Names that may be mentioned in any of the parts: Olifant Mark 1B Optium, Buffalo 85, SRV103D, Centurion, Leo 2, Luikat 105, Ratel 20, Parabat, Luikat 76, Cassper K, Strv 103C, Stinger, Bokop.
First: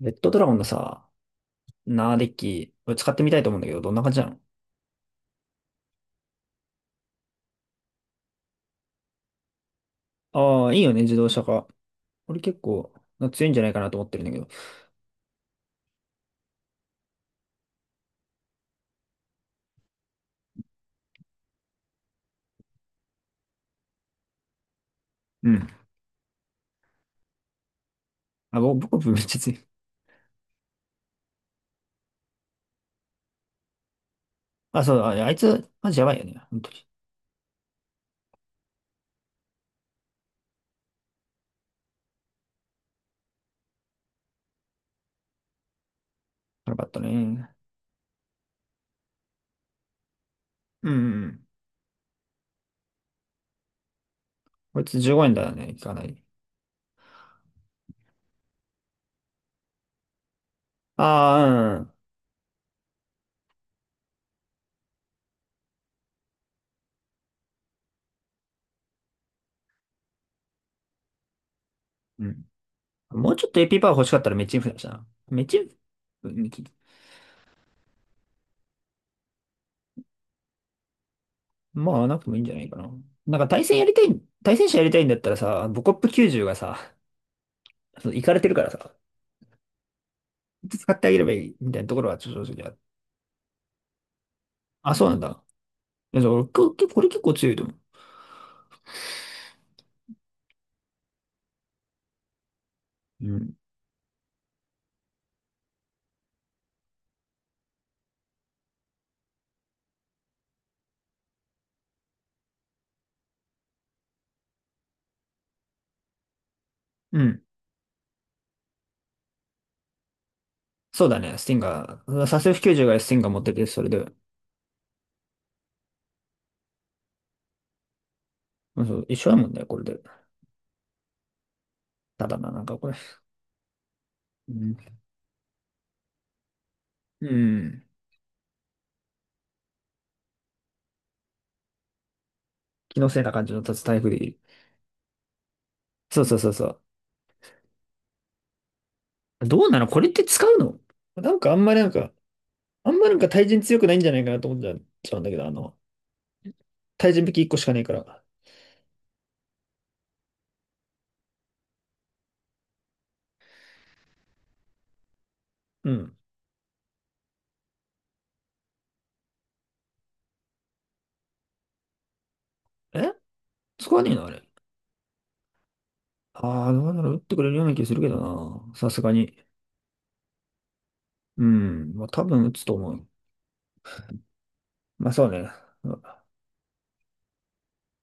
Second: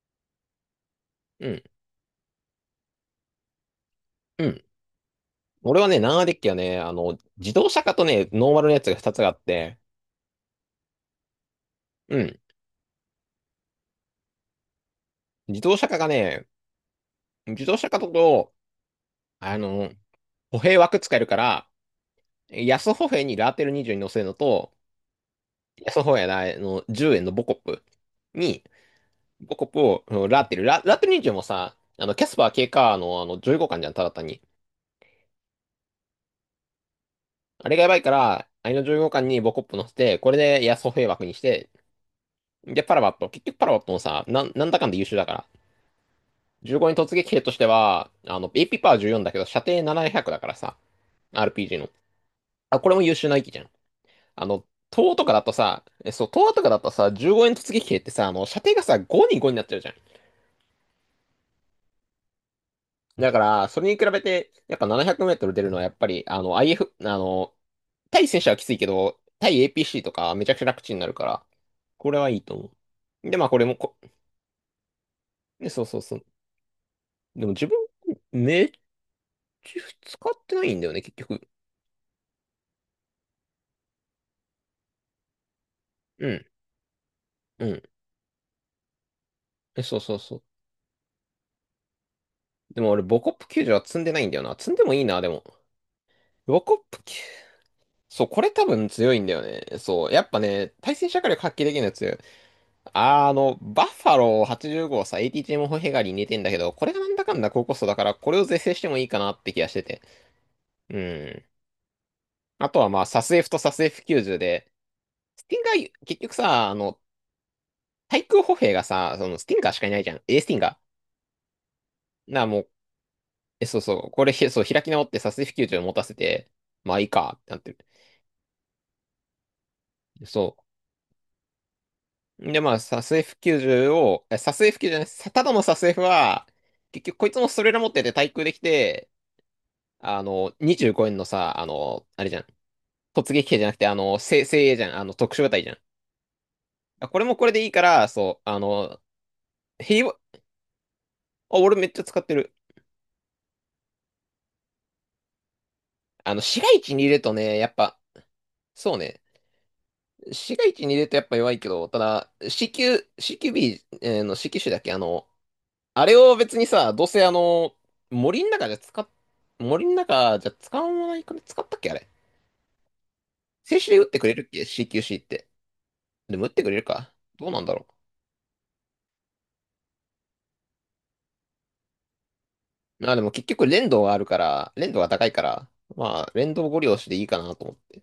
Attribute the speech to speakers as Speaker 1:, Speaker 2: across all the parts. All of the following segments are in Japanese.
Speaker 1: レッドドラゴンのさ、
Speaker 2: うん。
Speaker 1: ナーデッキ、これ使ってみたいと思うんだけど、どんな感じなの？
Speaker 2: うん。俺はね、ナンアデッキはね、自動車化とね、ノーマルのやつが2つがあって、
Speaker 1: ああー、いいよね、自動車化。
Speaker 2: う
Speaker 1: 俺
Speaker 2: ん。
Speaker 1: 結構、強いんじゃないかなと思ってるんだけど。
Speaker 2: 自動車化がね、自動車化だと、あの、歩兵枠使えるから、安歩兵にラーテル20に乗せるのと、
Speaker 1: うん。
Speaker 2: 安歩兵のあの10円のボコップ
Speaker 1: あ、
Speaker 2: に、
Speaker 1: 僕、めっちゃ
Speaker 2: ボ
Speaker 1: 強
Speaker 2: コ
Speaker 1: い。
Speaker 2: ップをラーテル20もさ、キャスパー K カーのあの15巻じゃん、ただ単に。
Speaker 1: あ、そう、あ、あいつ、マジやばいよね。本当に。
Speaker 2: あれがやばいから、あれの15巻にボコップ乗せて、これで安歩兵枠にして、で、パラバット。結局パラバットもさ、なんだかんだ優秀だから
Speaker 1: やばか
Speaker 2: 15
Speaker 1: っ
Speaker 2: に
Speaker 1: たね。
Speaker 2: 突
Speaker 1: う
Speaker 2: 撃兵
Speaker 1: ん
Speaker 2: としては、AP パワー14だけど、射程700だからさ、
Speaker 1: うんうん。
Speaker 2: RPG の。あ、これも優秀な域じゃん。あの、
Speaker 1: こいつ
Speaker 2: 東
Speaker 1: 15
Speaker 2: とか
Speaker 1: 円だ
Speaker 2: だと
Speaker 1: よね、
Speaker 2: さ、
Speaker 1: かなり。
Speaker 2: そう、東とかだとさ、15円突撃兵ってさ、射程がさ、5に5になっちゃうじゃん。
Speaker 1: あ
Speaker 2: だから、それに比べて、やっぱ700メートル出るのは、やっぱり、IF、対戦車はきついけど、対 APC とかめちゃくちゃ楽ちんになるから、これ
Speaker 1: うん。
Speaker 2: は
Speaker 1: う
Speaker 2: いい
Speaker 1: ん。
Speaker 2: と思
Speaker 1: うん。
Speaker 2: う。
Speaker 1: もう
Speaker 2: で、ま
Speaker 1: ちょ
Speaker 2: あ
Speaker 1: っ
Speaker 2: こ
Speaker 1: と
Speaker 2: れも
Speaker 1: AP パワー
Speaker 2: こ、
Speaker 1: 欲しかったらメチンフだしな。メチン
Speaker 2: ねそうそうそう。
Speaker 1: フ、う。
Speaker 2: でも自分、めっちゃ使ってないんだよね、結局。
Speaker 1: まあ、なくてもいいんじゃないかな。なんか対戦者やりたいんだったらさ、ボコップ
Speaker 2: う
Speaker 1: 90
Speaker 2: ん、
Speaker 1: がさ、
Speaker 2: うん。
Speaker 1: そうイカれてるからさ。
Speaker 2: そうそうそう。
Speaker 1: 使ってあげればいいみたいなところは正直ある。
Speaker 2: でも俺、ボコップ90は積んでないんだよな。積んで
Speaker 1: あ、
Speaker 2: もいい
Speaker 1: そうなん
Speaker 2: な、で
Speaker 1: だ。
Speaker 2: も。
Speaker 1: いや、俺、
Speaker 2: ボ
Speaker 1: こ
Speaker 2: コッ
Speaker 1: 結構
Speaker 2: プ
Speaker 1: これ
Speaker 2: 9、
Speaker 1: 結構強いと思う。
Speaker 2: そう、これ多分強いんだよね。そう、やっぱね、対戦射火力発揮できるやつ。
Speaker 1: うん。
Speaker 2: バッファロー85をさ、ATG モホヘガリに似てんだけど、これがなんだかんだ高コストだから、これを是正してもいいかなって気がしてて。うん。あとはまあ、サス F とサス F90 で、スティンガー、結局さ、
Speaker 1: うん。
Speaker 2: 対空歩兵がさ、そのスティンガーしかいないじゃん。A スティンガ
Speaker 1: そうだね、スティンガー。
Speaker 2: ー。
Speaker 1: サ
Speaker 2: なあ、
Speaker 1: セフ
Speaker 2: もう、
Speaker 1: 90がスティンガー持ってて、
Speaker 2: そう
Speaker 1: それ
Speaker 2: そう、
Speaker 1: で。
Speaker 2: これ、そう、開き直ってサス F90 を持たせて、まあいいか、ってなってる。
Speaker 1: うんそう、一緒だもんね、これで。
Speaker 2: そう。
Speaker 1: ただな、
Speaker 2: で、
Speaker 1: なん
Speaker 2: ま
Speaker 1: か
Speaker 2: あ、
Speaker 1: これ。
Speaker 2: サス F90 を、
Speaker 1: う
Speaker 2: サス
Speaker 1: ん。
Speaker 2: F90 じゅうじゃない、ただのサス F は、結局
Speaker 1: う
Speaker 2: こいつもストレーラ
Speaker 1: ん。
Speaker 2: 持ってて対空できて、25円のさ、あれじゃん。
Speaker 1: 気のせいな
Speaker 2: 突
Speaker 1: 感
Speaker 2: 撃
Speaker 1: じ
Speaker 2: 兵
Speaker 1: の
Speaker 2: じゃなく
Speaker 1: 立つ
Speaker 2: て、
Speaker 1: タイプでいい。
Speaker 2: 精鋭じゃん。特殊部隊じゃん。
Speaker 1: そうそうそうそう。
Speaker 2: これもこれでいいから、そう、
Speaker 1: どうなのこ
Speaker 2: 平
Speaker 1: れっ
Speaker 2: 和、
Speaker 1: て使うの？なんかあ
Speaker 2: あ、
Speaker 1: んま
Speaker 2: 俺
Speaker 1: り
Speaker 2: め
Speaker 1: なん
Speaker 2: っちゃ
Speaker 1: か、
Speaker 2: 使ってる。
Speaker 1: あんまなんか対人強くないんじゃないかなと思っちゃうんだけど、あの、
Speaker 2: 市街地に入
Speaker 1: 対
Speaker 2: れる
Speaker 1: 人
Speaker 2: と
Speaker 1: き1個
Speaker 2: ね、
Speaker 1: し
Speaker 2: や
Speaker 1: か
Speaker 2: っ
Speaker 1: ねえか
Speaker 2: ぱ、
Speaker 1: ら。
Speaker 2: そうね。市街地に入れるとやっぱ弱いけど、ただ、CQ、CQB の CQ 種だっけ
Speaker 1: う
Speaker 2: あれ
Speaker 1: ん。
Speaker 2: を別にさ、どうせ森の中じゃ使っ、森の中じゃ使わないかね使ったっけあれ。
Speaker 1: え、
Speaker 2: 静止
Speaker 1: 使
Speaker 2: で
Speaker 1: わ
Speaker 2: 打っ
Speaker 1: ねえ
Speaker 2: て
Speaker 1: の
Speaker 2: く
Speaker 1: あ
Speaker 2: れ
Speaker 1: れ。
Speaker 2: るっけ？ CQC って。でも打って
Speaker 1: あ
Speaker 2: く
Speaker 1: あ、
Speaker 2: れ
Speaker 1: ど
Speaker 2: る
Speaker 1: うなの
Speaker 2: か
Speaker 1: 打ってく
Speaker 2: ど
Speaker 1: れ
Speaker 2: う
Speaker 1: る
Speaker 2: な
Speaker 1: よ
Speaker 2: ん
Speaker 1: うな
Speaker 2: だ
Speaker 1: 気
Speaker 2: ろ
Speaker 1: するけどな。さすがに。うん、まあ、多分打つと思
Speaker 2: う。
Speaker 1: う。
Speaker 2: まあでも結局連動があるから、連動が
Speaker 1: まあそ
Speaker 2: 高
Speaker 1: う
Speaker 2: いか
Speaker 1: ね。
Speaker 2: ら、まあ連動ご利用しでいいかなと思って。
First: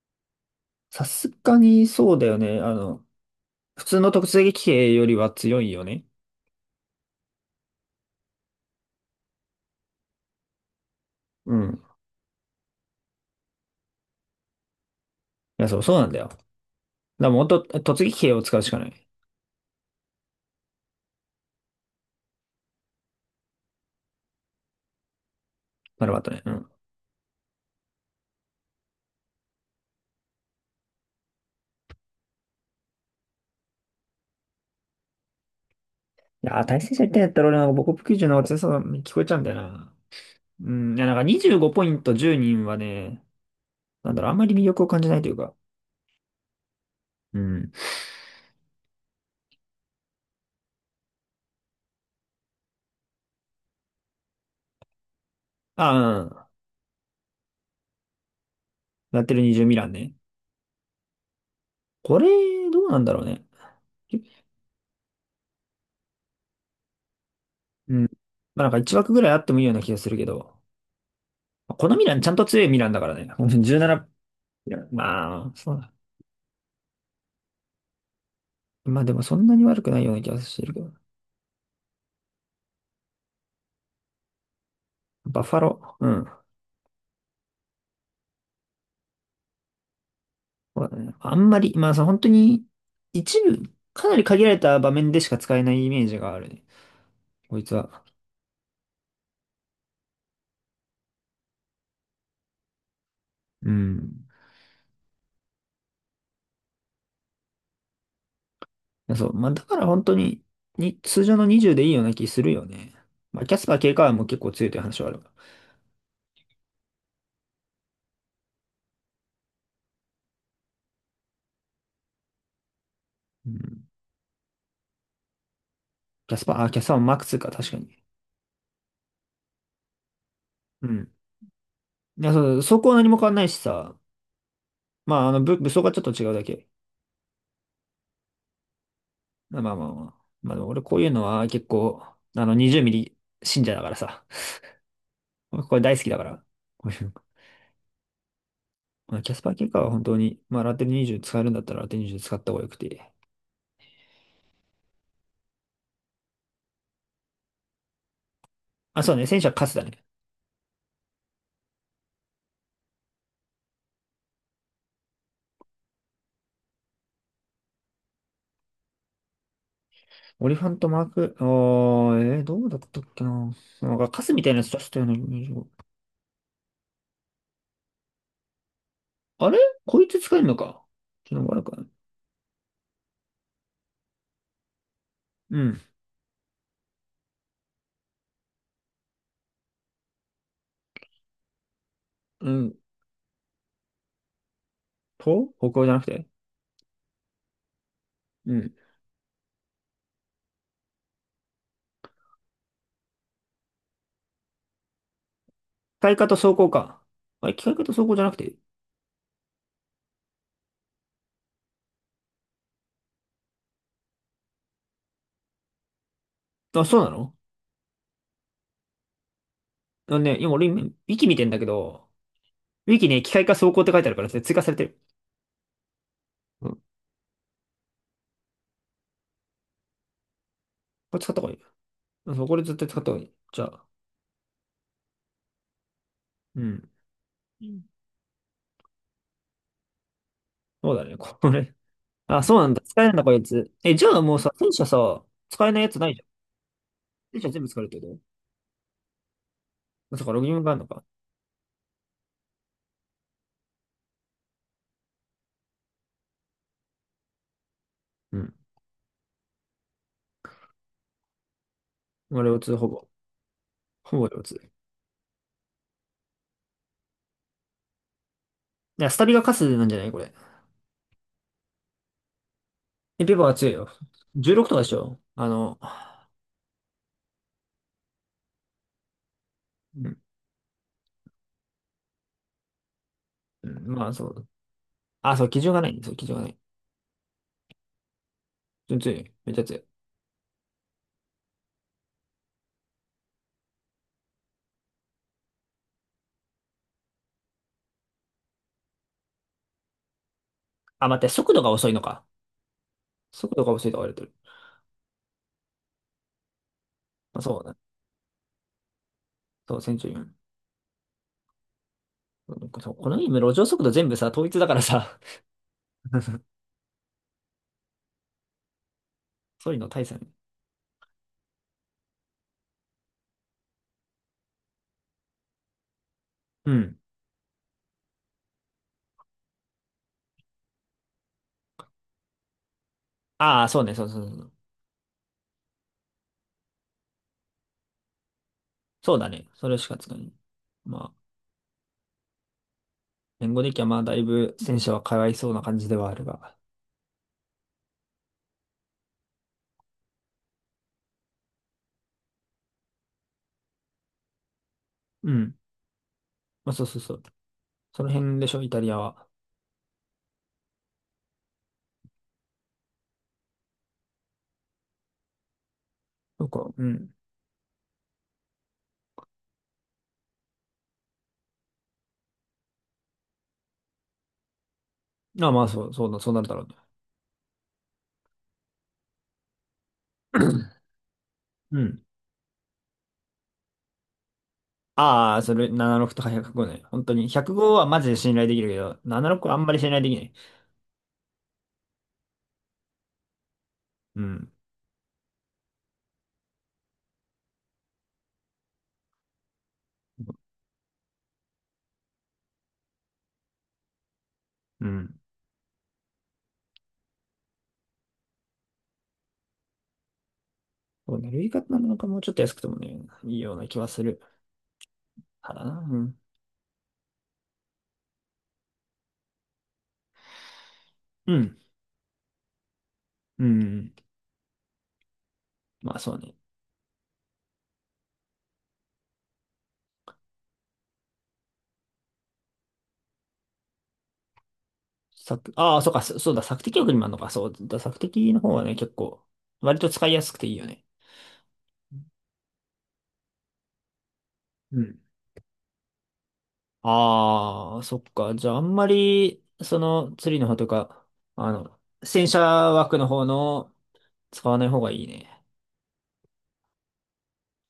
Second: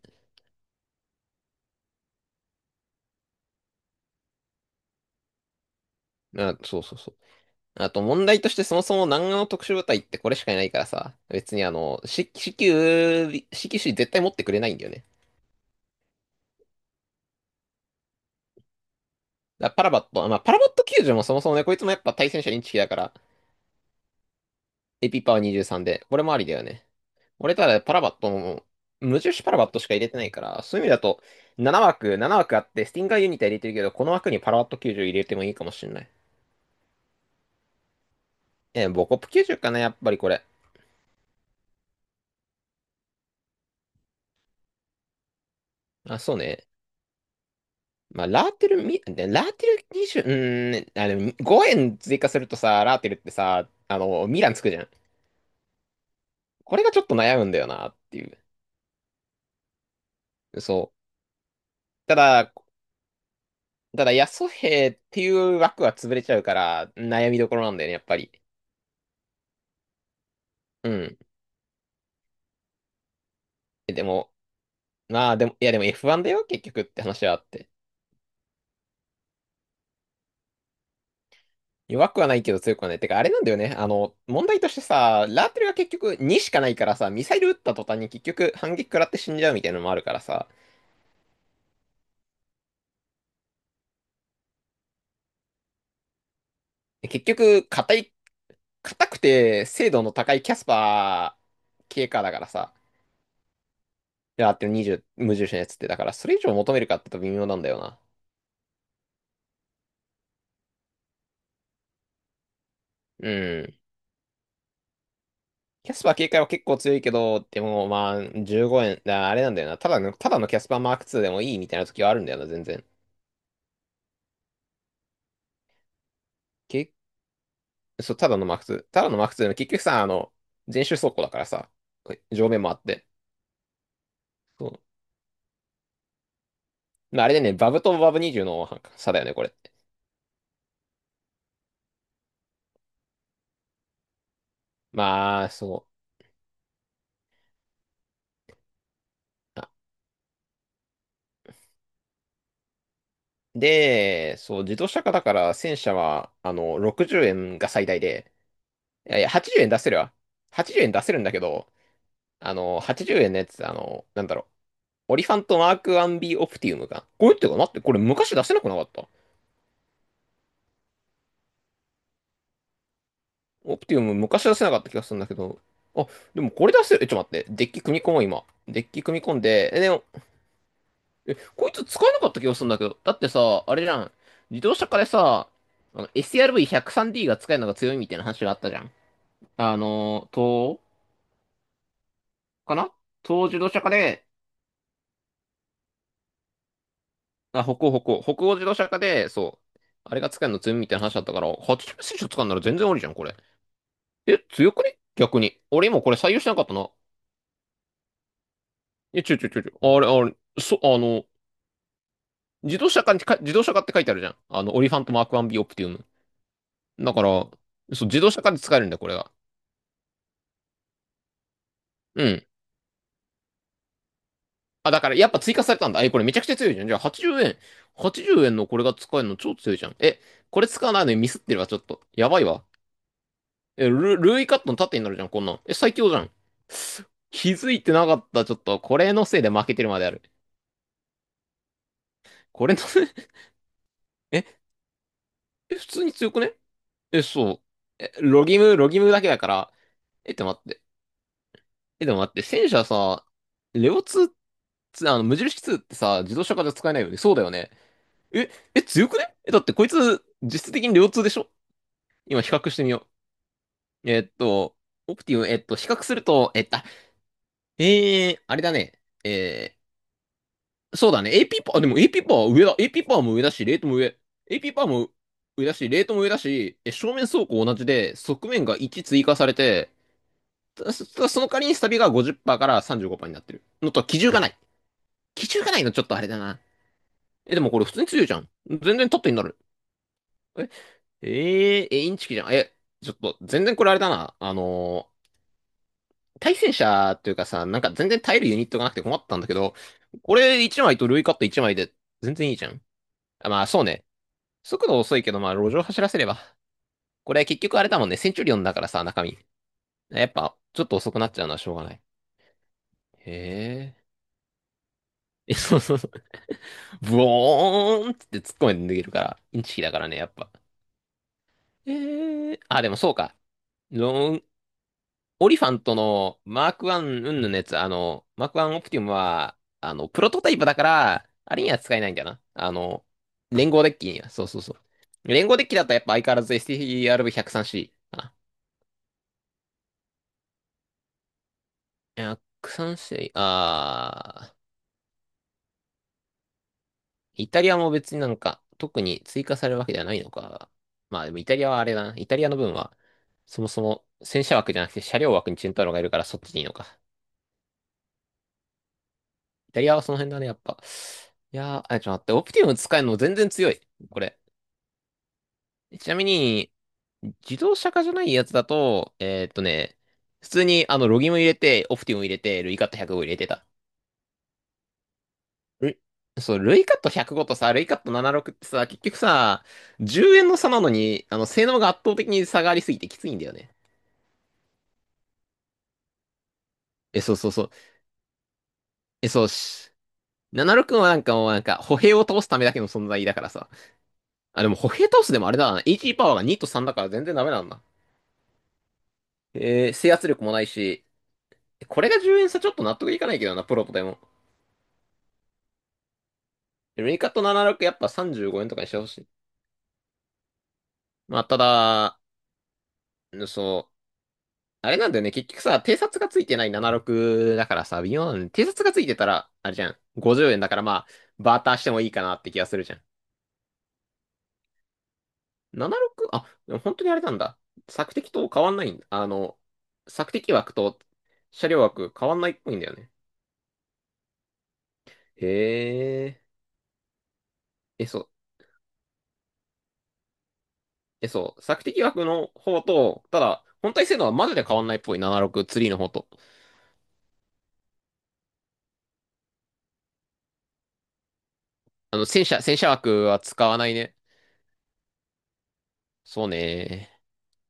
Speaker 1: さすがにそうだよね。あの、普通の突撃兵よりは強いよね。
Speaker 2: あ、そうそうそう。あと問題としてそもそも南岸の特殊部隊ってこれしかいないからさ、
Speaker 1: う
Speaker 2: 別に
Speaker 1: ん。い
Speaker 2: CQ、c シー絶対持ってくれないんだよね。
Speaker 1: や、そう、そうなんだよ。だからもっと突撃兵を使うしかない。
Speaker 2: だからパラバット、まあパラバット救助もそもそもね、こいつもやっぱ対戦車インチキだから、AP パワー23で、
Speaker 1: なる
Speaker 2: こ
Speaker 1: ほ
Speaker 2: れ
Speaker 1: ど
Speaker 2: もあ
Speaker 1: ね。
Speaker 2: り
Speaker 1: う
Speaker 2: だよ
Speaker 1: ん。
Speaker 2: ね。俺ただパラバットも、無印パラバットしか入れてないから、そういう意味だと、7枠あって、スティンガーユニタ入れてるけど、この枠にパラバット90入れてもいいかもしれない。
Speaker 1: いやー、対戦者みたいやったら俺なんか母国球児の方が強さ
Speaker 2: え、
Speaker 1: に
Speaker 2: ボ
Speaker 1: 聞
Speaker 2: コッ
Speaker 1: こえ
Speaker 2: プ
Speaker 1: ちゃうんだよ
Speaker 2: 90かな、や
Speaker 1: な。
Speaker 2: っぱりこれ。
Speaker 1: うん。いや、なんか25ポイント10人はね、なんだろう、あんまり魅力を感じないというか。
Speaker 2: あ、そうね。
Speaker 1: うん。
Speaker 2: まあ、ラーテルみ、でラーテル20、ね5円追加するとさ、ラーテルってさ、ミランつくじゃん。
Speaker 1: ああ、う
Speaker 2: これがちょっと悩むんだよな、っていう。
Speaker 1: ん。やってる20ミランね。
Speaker 2: そう。
Speaker 1: これ、どうなんだろうね。
Speaker 2: ただ、ヤソヘっていう枠は潰れちゃうから、悩みどころなんだよね、
Speaker 1: う
Speaker 2: や
Speaker 1: ん。
Speaker 2: っぱり。
Speaker 1: まあなんか1枠ぐらいあってもいいような気がするけど。
Speaker 2: うん。
Speaker 1: このミラン、ちゃんと強いミランだからね。
Speaker 2: で
Speaker 1: 17、
Speaker 2: も、まあ
Speaker 1: ま
Speaker 2: で
Speaker 1: あ、
Speaker 2: も、いや
Speaker 1: そう
Speaker 2: でも
Speaker 1: だ。
Speaker 2: F1 だよ、結局って話はあって。
Speaker 1: まあでもそんなに悪くないような気がしてるけど。
Speaker 2: 弱くはないけど強くはない。てか、あれなんだよね。問題としてさ、
Speaker 1: バッ
Speaker 2: ラー
Speaker 1: ファ
Speaker 2: テルが結
Speaker 1: ロー。う
Speaker 2: 局
Speaker 1: ん。
Speaker 2: 2しかないからさ、ミサイル撃った途端に結局反撃食らって死んじゃうみたいなのもあるからさ、
Speaker 1: そうだね。あんまり、まあさ、本当に、一部、かなり限られた場面でしか使えないイメージがあるね。
Speaker 2: 結
Speaker 1: こい
Speaker 2: 局、
Speaker 1: つは。
Speaker 2: 硬くて精度の高いキャスパー系かだからさ、
Speaker 1: うん。
Speaker 2: ラーテル20、無重視のやつって、だからそれ以上求めるかって言うと微妙なんだよな。
Speaker 1: そう。まあだから本当に、通常の20でいいような気するよね。
Speaker 2: う
Speaker 1: まあキャスパー
Speaker 2: ん。
Speaker 1: 警官も結構強いという話はあるが。
Speaker 2: キャスパー警戒は結構強いけど、でもまあ、15円、だあれなんだよな。ただのキャスパーマーク2でもいいみたいな時はあるんだよな、全然。
Speaker 1: うん。キャスパー、あ、キャスパ
Speaker 2: 警
Speaker 1: ーもマックスか、確かに。
Speaker 2: そう、ただのマーク2。ただのマーク2の結局さ、全
Speaker 1: う
Speaker 2: 周走
Speaker 1: ん。
Speaker 2: 行だからさ、
Speaker 1: いや、
Speaker 2: 上
Speaker 1: そ
Speaker 2: 面
Speaker 1: う、
Speaker 2: もあ
Speaker 1: そ
Speaker 2: っ
Speaker 1: こは
Speaker 2: て。
Speaker 1: 何も変わんないしさ。
Speaker 2: そう。
Speaker 1: まあ、あの、武装がちょっと違うだけ。
Speaker 2: まあ、あれでね、バブとバブ20の差だよね、これっ
Speaker 1: まあま
Speaker 2: て。
Speaker 1: あまあまあ。まあでも俺こういうのは結構、あの、20ミリ信者だからさ。
Speaker 2: まあ、
Speaker 1: これ
Speaker 2: そ
Speaker 1: 大好きだから。こういうの。まあ、キャスパー
Speaker 2: う。
Speaker 1: 結果は本当に、まあラテル20使えるんだったらラテル20使った方がよくて。
Speaker 2: で、そう、自動車化だから戦車は、60円が最大で、
Speaker 1: あ、
Speaker 2: い
Speaker 1: そう
Speaker 2: やい
Speaker 1: ね。
Speaker 2: や、
Speaker 1: 戦車
Speaker 2: 80
Speaker 1: カ
Speaker 2: 円
Speaker 1: ス
Speaker 2: 出
Speaker 1: だ
Speaker 2: せ
Speaker 1: ね。
Speaker 2: るわ。80円出せるんだけど、80円のやつ、なんだろう。オリファントマーク 1B オプティウムか。これってかなって、これ昔出せなくなかった
Speaker 1: オリファントマーク、あー、えー、どうだったっけな。
Speaker 2: オプ
Speaker 1: な
Speaker 2: テ
Speaker 1: ん
Speaker 2: ィウ
Speaker 1: か
Speaker 2: ム
Speaker 1: カスみ
Speaker 2: 昔
Speaker 1: たい
Speaker 2: 出
Speaker 1: なや
Speaker 2: せ
Speaker 1: つ
Speaker 2: なか
Speaker 1: 出
Speaker 2: っ
Speaker 1: し
Speaker 2: た気
Speaker 1: た
Speaker 2: が
Speaker 1: よ
Speaker 2: す
Speaker 1: ね。
Speaker 2: るんだけど。
Speaker 1: 25。
Speaker 2: あ、でもこれ出せる。え、ちょっと待って。デッキ組み込もう、今。デッキ組み込ん
Speaker 1: あれ
Speaker 2: で。え、で
Speaker 1: こ
Speaker 2: も、
Speaker 1: いつ使えるのか。ちょっと悪
Speaker 2: こい
Speaker 1: くな
Speaker 2: つ
Speaker 1: い。
Speaker 2: 使えなかった気がするんだけど。だってさ、あれじゃん。自動車化でさ、
Speaker 1: うん。
Speaker 2: SRV103D が使えるのが強いみたいな話があったじゃん。東欧
Speaker 1: う
Speaker 2: か
Speaker 1: ん。
Speaker 2: な東欧自動車化で、
Speaker 1: と歩行じゃなくて。
Speaker 2: あ、北
Speaker 1: う
Speaker 2: 欧自
Speaker 1: ん。機
Speaker 2: 動車化で、そう。あれが使えるの強いみたいな話だったから、80選手使うなら全然ありじゃん、これ。え、強くね逆に。俺今こ
Speaker 1: 械
Speaker 2: れ
Speaker 1: 化
Speaker 2: 採
Speaker 1: と
Speaker 2: 用して
Speaker 1: 走
Speaker 2: なかっ
Speaker 1: 行
Speaker 2: たな。
Speaker 1: か。あれ、機械化と走行じゃなくて。
Speaker 2: え、ちょちょちょちょ。あれ、あれ、そ、あの、自動車化って書いてあるじゃん。オリファントマーク 1B オプティウム。
Speaker 1: あ、そうな
Speaker 2: だから、
Speaker 1: の？
Speaker 2: そう、自動車化で使えるんだよ、これが。
Speaker 1: あのね、今俺今、息見てんだけど、
Speaker 2: うん。
Speaker 1: ウィキね、機械化走行って書いてあるから、それ追加されて
Speaker 2: あ、
Speaker 1: る。
Speaker 2: だから、やっぱ追加されたんだ。え、これめちゃくちゃ
Speaker 1: う
Speaker 2: 強い
Speaker 1: ん、
Speaker 2: じゃん。じゃあ、80円のこれが使えるの超強いじゃん。え、これ使わないの
Speaker 1: こ
Speaker 2: に
Speaker 1: れ
Speaker 2: ミ
Speaker 1: 使っ
Speaker 2: ス
Speaker 1: た
Speaker 2: っ
Speaker 1: 方が
Speaker 2: て
Speaker 1: いい。
Speaker 2: るわ、ちょっと。や
Speaker 1: うん
Speaker 2: ばい
Speaker 1: そう、これ
Speaker 2: わ。
Speaker 1: 絶対使った方がいい。じゃあ、
Speaker 2: え、ルーイカットの縦になるじゃん、こんなん。え、最強じゃん。
Speaker 1: うん。
Speaker 2: 気
Speaker 1: う
Speaker 2: づい
Speaker 1: ん
Speaker 2: てなかった、ちょっと。これのせいで負けてるまである。
Speaker 1: そうだね、これ。あ、そう
Speaker 2: こ
Speaker 1: な
Speaker 2: れ
Speaker 1: ん
Speaker 2: の
Speaker 1: だ。使
Speaker 2: せ
Speaker 1: え
Speaker 2: い、
Speaker 1: るんだ、こいつ。え、じゃあもうさ、
Speaker 2: え、
Speaker 1: 戦車さ、使え
Speaker 2: え、
Speaker 1: ない
Speaker 2: 普
Speaker 1: やつ
Speaker 2: 通
Speaker 1: な
Speaker 2: に
Speaker 1: いじゃ
Speaker 2: 強く
Speaker 1: ん。
Speaker 2: ねえ、
Speaker 1: 戦車
Speaker 2: そ
Speaker 1: 全
Speaker 2: う。
Speaker 1: 部使えるって
Speaker 2: え、
Speaker 1: こ
Speaker 2: ロギムだけだから。
Speaker 1: とだか
Speaker 2: え、
Speaker 1: ら、
Speaker 2: っ
Speaker 1: ロ
Speaker 2: て
Speaker 1: グイ
Speaker 2: 待
Speaker 1: ン
Speaker 2: っ
Speaker 1: がある
Speaker 2: て。
Speaker 1: のか。
Speaker 2: え、でも待って、戦車さ、レオ2って、無印2ってさ、自動車化で使えないよね。そうだよね。
Speaker 1: うん。
Speaker 2: 強くねえ、だってこいつ、実質的にレオ2でしょ
Speaker 1: ま
Speaker 2: 今
Speaker 1: あ、
Speaker 2: 比
Speaker 1: レ通
Speaker 2: 較し
Speaker 1: 2
Speaker 2: て
Speaker 1: ほ
Speaker 2: み
Speaker 1: ぼ。
Speaker 2: よう。
Speaker 1: ほぼレ2。
Speaker 2: オプティム、比較すると、あれだね。
Speaker 1: いや、スタビがカスなんじゃないこれ。
Speaker 2: そうだね。AP パワー、でも AP パワーは上だ。AP パワー
Speaker 1: え、
Speaker 2: も
Speaker 1: ペ
Speaker 2: 上
Speaker 1: パ
Speaker 2: だ
Speaker 1: は
Speaker 2: し、
Speaker 1: 強い
Speaker 2: レート
Speaker 1: よ。
Speaker 2: も上。
Speaker 1: 16
Speaker 2: AP
Speaker 1: とか
Speaker 2: パ
Speaker 1: で
Speaker 2: ワー
Speaker 1: し
Speaker 2: も
Speaker 1: ょあ
Speaker 2: 上だ
Speaker 1: の、
Speaker 2: し、レートも上だし、正面走行同じで、側面が1追加されて、
Speaker 1: うん
Speaker 2: その代わりにスタビが50%から35%になってる、
Speaker 1: うん
Speaker 2: のと、
Speaker 1: まあ、
Speaker 2: 機
Speaker 1: そ
Speaker 2: 銃が
Speaker 1: う。
Speaker 2: ない。
Speaker 1: あ、そ
Speaker 2: 基
Speaker 1: う、基
Speaker 2: 準が
Speaker 1: 準
Speaker 2: な
Speaker 1: が
Speaker 2: い
Speaker 1: な
Speaker 2: の
Speaker 1: いん
Speaker 2: ちょ
Speaker 1: で
Speaker 2: っ
Speaker 1: そ
Speaker 2: と
Speaker 1: う、
Speaker 2: あ
Speaker 1: 基
Speaker 2: れ
Speaker 1: 準
Speaker 2: だ
Speaker 1: がない。
Speaker 2: な。でもこれ普通に強いじゃん。全
Speaker 1: 全
Speaker 2: 然
Speaker 1: 然強
Speaker 2: 縦
Speaker 1: い。
Speaker 2: にな
Speaker 1: めっ
Speaker 2: る。
Speaker 1: ちゃ強い。
Speaker 2: え、えー、え、インチキじゃん。ちょっと、全然これあれだな。対戦車っていうかさ、なんか全然耐えるユニットがなくて困ったんだけど、これ1枚
Speaker 1: あ、
Speaker 2: と
Speaker 1: 待
Speaker 2: ル
Speaker 1: っ
Speaker 2: イ
Speaker 1: て、
Speaker 2: カット
Speaker 1: 速
Speaker 2: 1
Speaker 1: 度が
Speaker 2: 枚
Speaker 1: 遅い
Speaker 2: で
Speaker 1: のか。
Speaker 2: 全然いいじゃん。あ、
Speaker 1: 速
Speaker 2: ま
Speaker 1: 度
Speaker 2: あ
Speaker 1: が
Speaker 2: そう
Speaker 1: 遅いとか言
Speaker 2: ね。
Speaker 1: われてる。
Speaker 2: 速度遅いけど、まあ路上走らせれば。こ
Speaker 1: まあ、
Speaker 2: れ
Speaker 1: そ
Speaker 2: 結
Speaker 1: うだね。
Speaker 2: 局あれだもんね。センチュリオンだからさ、中身。
Speaker 1: そう、戦中。
Speaker 2: やっぱ、ちょっと遅くなっちゃうのはしょうがない。
Speaker 1: なんかさ、この
Speaker 2: へ
Speaker 1: 今、路上速度全
Speaker 2: え。
Speaker 1: 部さ、統一だからさ、
Speaker 2: そうそうそう。ブオーンっって突っ込んで逃げるから、イン
Speaker 1: そう
Speaker 2: チ
Speaker 1: いう
Speaker 2: キ
Speaker 1: の
Speaker 2: だか
Speaker 1: 大
Speaker 2: ら
Speaker 1: 差
Speaker 2: ね、や
Speaker 1: ね。
Speaker 2: っぱ。でもそうか。ロン、オリファントのマ
Speaker 1: う
Speaker 2: ーク
Speaker 1: ん。
Speaker 2: ワンうんぬんのやつ、マークワンオプティムは、プロトタイプだから、あれには使えないんだよな。
Speaker 1: ああ、
Speaker 2: 連
Speaker 1: そ
Speaker 2: 合
Speaker 1: う
Speaker 2: デ
Speaker 1: ね、
Speaker 2: ッ
Speaker 1: そう
Speaker 2: キ
Speaker 1: そ
Speaker 2: に
Speaker 1: う
Speaker 2: は、
Speaker 1: そうそ
Speaker 2: そう
Speaker 1: う。
Speaker 2: そうそう。連合デッキだとやっぱ相変わらず STRV103C かな。
Speaker 1: そうだね。それしか使えない。まあ、
Speaker 2: 103C、
Speaker 1: 言語的にはまあ、だいぶ戦車はかわいそうな感じではあるが。
Speaker 2: イタリアも別になんか、特に追加されるわけではないのか。まあでもイタリアはあれだな。イタリアの分は、そもそも戦車枠じゃなくて車
Speaker 1: う
Speaker 2: 両枠
Speaker 1: ん。
Speaker 2: にチェンタロがいるからそっちでいい
Speaker 1: まあ、
Speaker 2: の
Speaker 1: そ
Speaker 2: か。
Speaker 1: うそうそう。その辺でしょ、イタリアは。
Speaker 2: イタリアはその辺だね、やっぱ。いやー、あ、ちょっと待って、オプティム使えるの全然強い。これ。ちなみ
Speaker 1: なんか、
Speaker 2: に、
Speaker 1: うん。
Speaker 2: 自動車化じゃないやつだと、普通にロギム入れて、オプティム入れて、ルイカット105入れてた。
Speaker 1: ああ、まあ、そう、
Speaker 2: ル
Speaker 1: そうだ、そうなるだ
Speaker 2: そう、
Speaker 1: ろうね。
Speaker 2: ルイカット105とさ、ルイカット76ってさ、結局さ、10円の差なのに、性
Speaker 1: う
Speaker 2: 能が圧
Speaker 1: ん。
Speaker 2: 倒的に差がありすぎてきついんだよね。
Speaker 1: ああ、それ、76とか105ね。本当に。
Speaker 2: そうそうそう。
Speaker 1: 105はマジで信頼できるけど、
Speaker 2: え、そ
Speaker 1: 76
Speaker 2: う
Speaker 1: はあんまり信
Speaker 2: し。
Speaker 1: 頼できない。
Speaker 2: 76はなんかもうなんか、歩兵を倒すためだけの存在だからさ。
Speaker 1: うん。
Speaker 2: あ、でも歩兵倒すでもあれだな。a ーパワーが2と3だから全然ダメなんだ。制圧力もないし、これが10円差ちょっと納得いかないけどな、プロとでも。
Speaker 1: うん。
Speaker 2: ルイカット76やっぱ35円とかにしてほしい。
Speaker 1: そうね、
Speaker 2: ま
Speaker 1: ル
Speaker 2: あ、
Speaker 1: イ
Speaker 2: た
Speaker 1: カなのかも
Speaker 2: だ、
Speaker 1: うちょっと安くてもね、いい
Speaker 2: うん
Speaker 1: ような気は
Speaker 2: そう、
Speaker 1: する。
Speaker 2: あれなんだよね、結
Speaker 1: か
Speaker 2: 局
Speaker 1: らな。
Speaker 2: さ、
Speaker 1: う
Speaker 2: 偵
Speaker 1: ん。
Speaker 2: 察がついてない76だからさ、微妙なのね。偵察がついてたら、あれじゃん、50円だからまあ、
Speaker 1: う
Speaker 2: バ
Speaker 1: ん
Speaker 2: ーターしてもいいかなって気がするじゃん。
Speaker 1: うん。まあそうね。
Speaker 2: 76？ あ、でも本当にあれなんだ。索敵と変わんないんだ。索敵枠と車両枠変わんないっぽいんだよね。へ
Speaker 1: ああ、そうか、そうだ、
Speaker 2: え。
Speaker 1: 索敵力にもあるのか。そうだ、索
Speaker 2: そう。
Speaker 1: 敵の方はね、結構、割と使いやすくていいよね。
Speaker 2: そう、索敵枠の方と、ただ、本体性能はマジで変
Speaker 1: う
Speaker 2: わんない
Speaker 1: ん。
Speaker 2: っぽい、7 6ーの方と。
Speaker 1: ああ、そっか。じゃあ、あんまり、その、釣りの方とか、あの、戦車
Speaker 2: 戦車
Speaker 1: 枠の
Speaker 2: 枠
Speaker 1: 方
Speaker 2: は使
Speaker 1: の。
Speaker 2: わないね。
Speaker 1: 使わない方がいいね。
Speaker 2: そうね。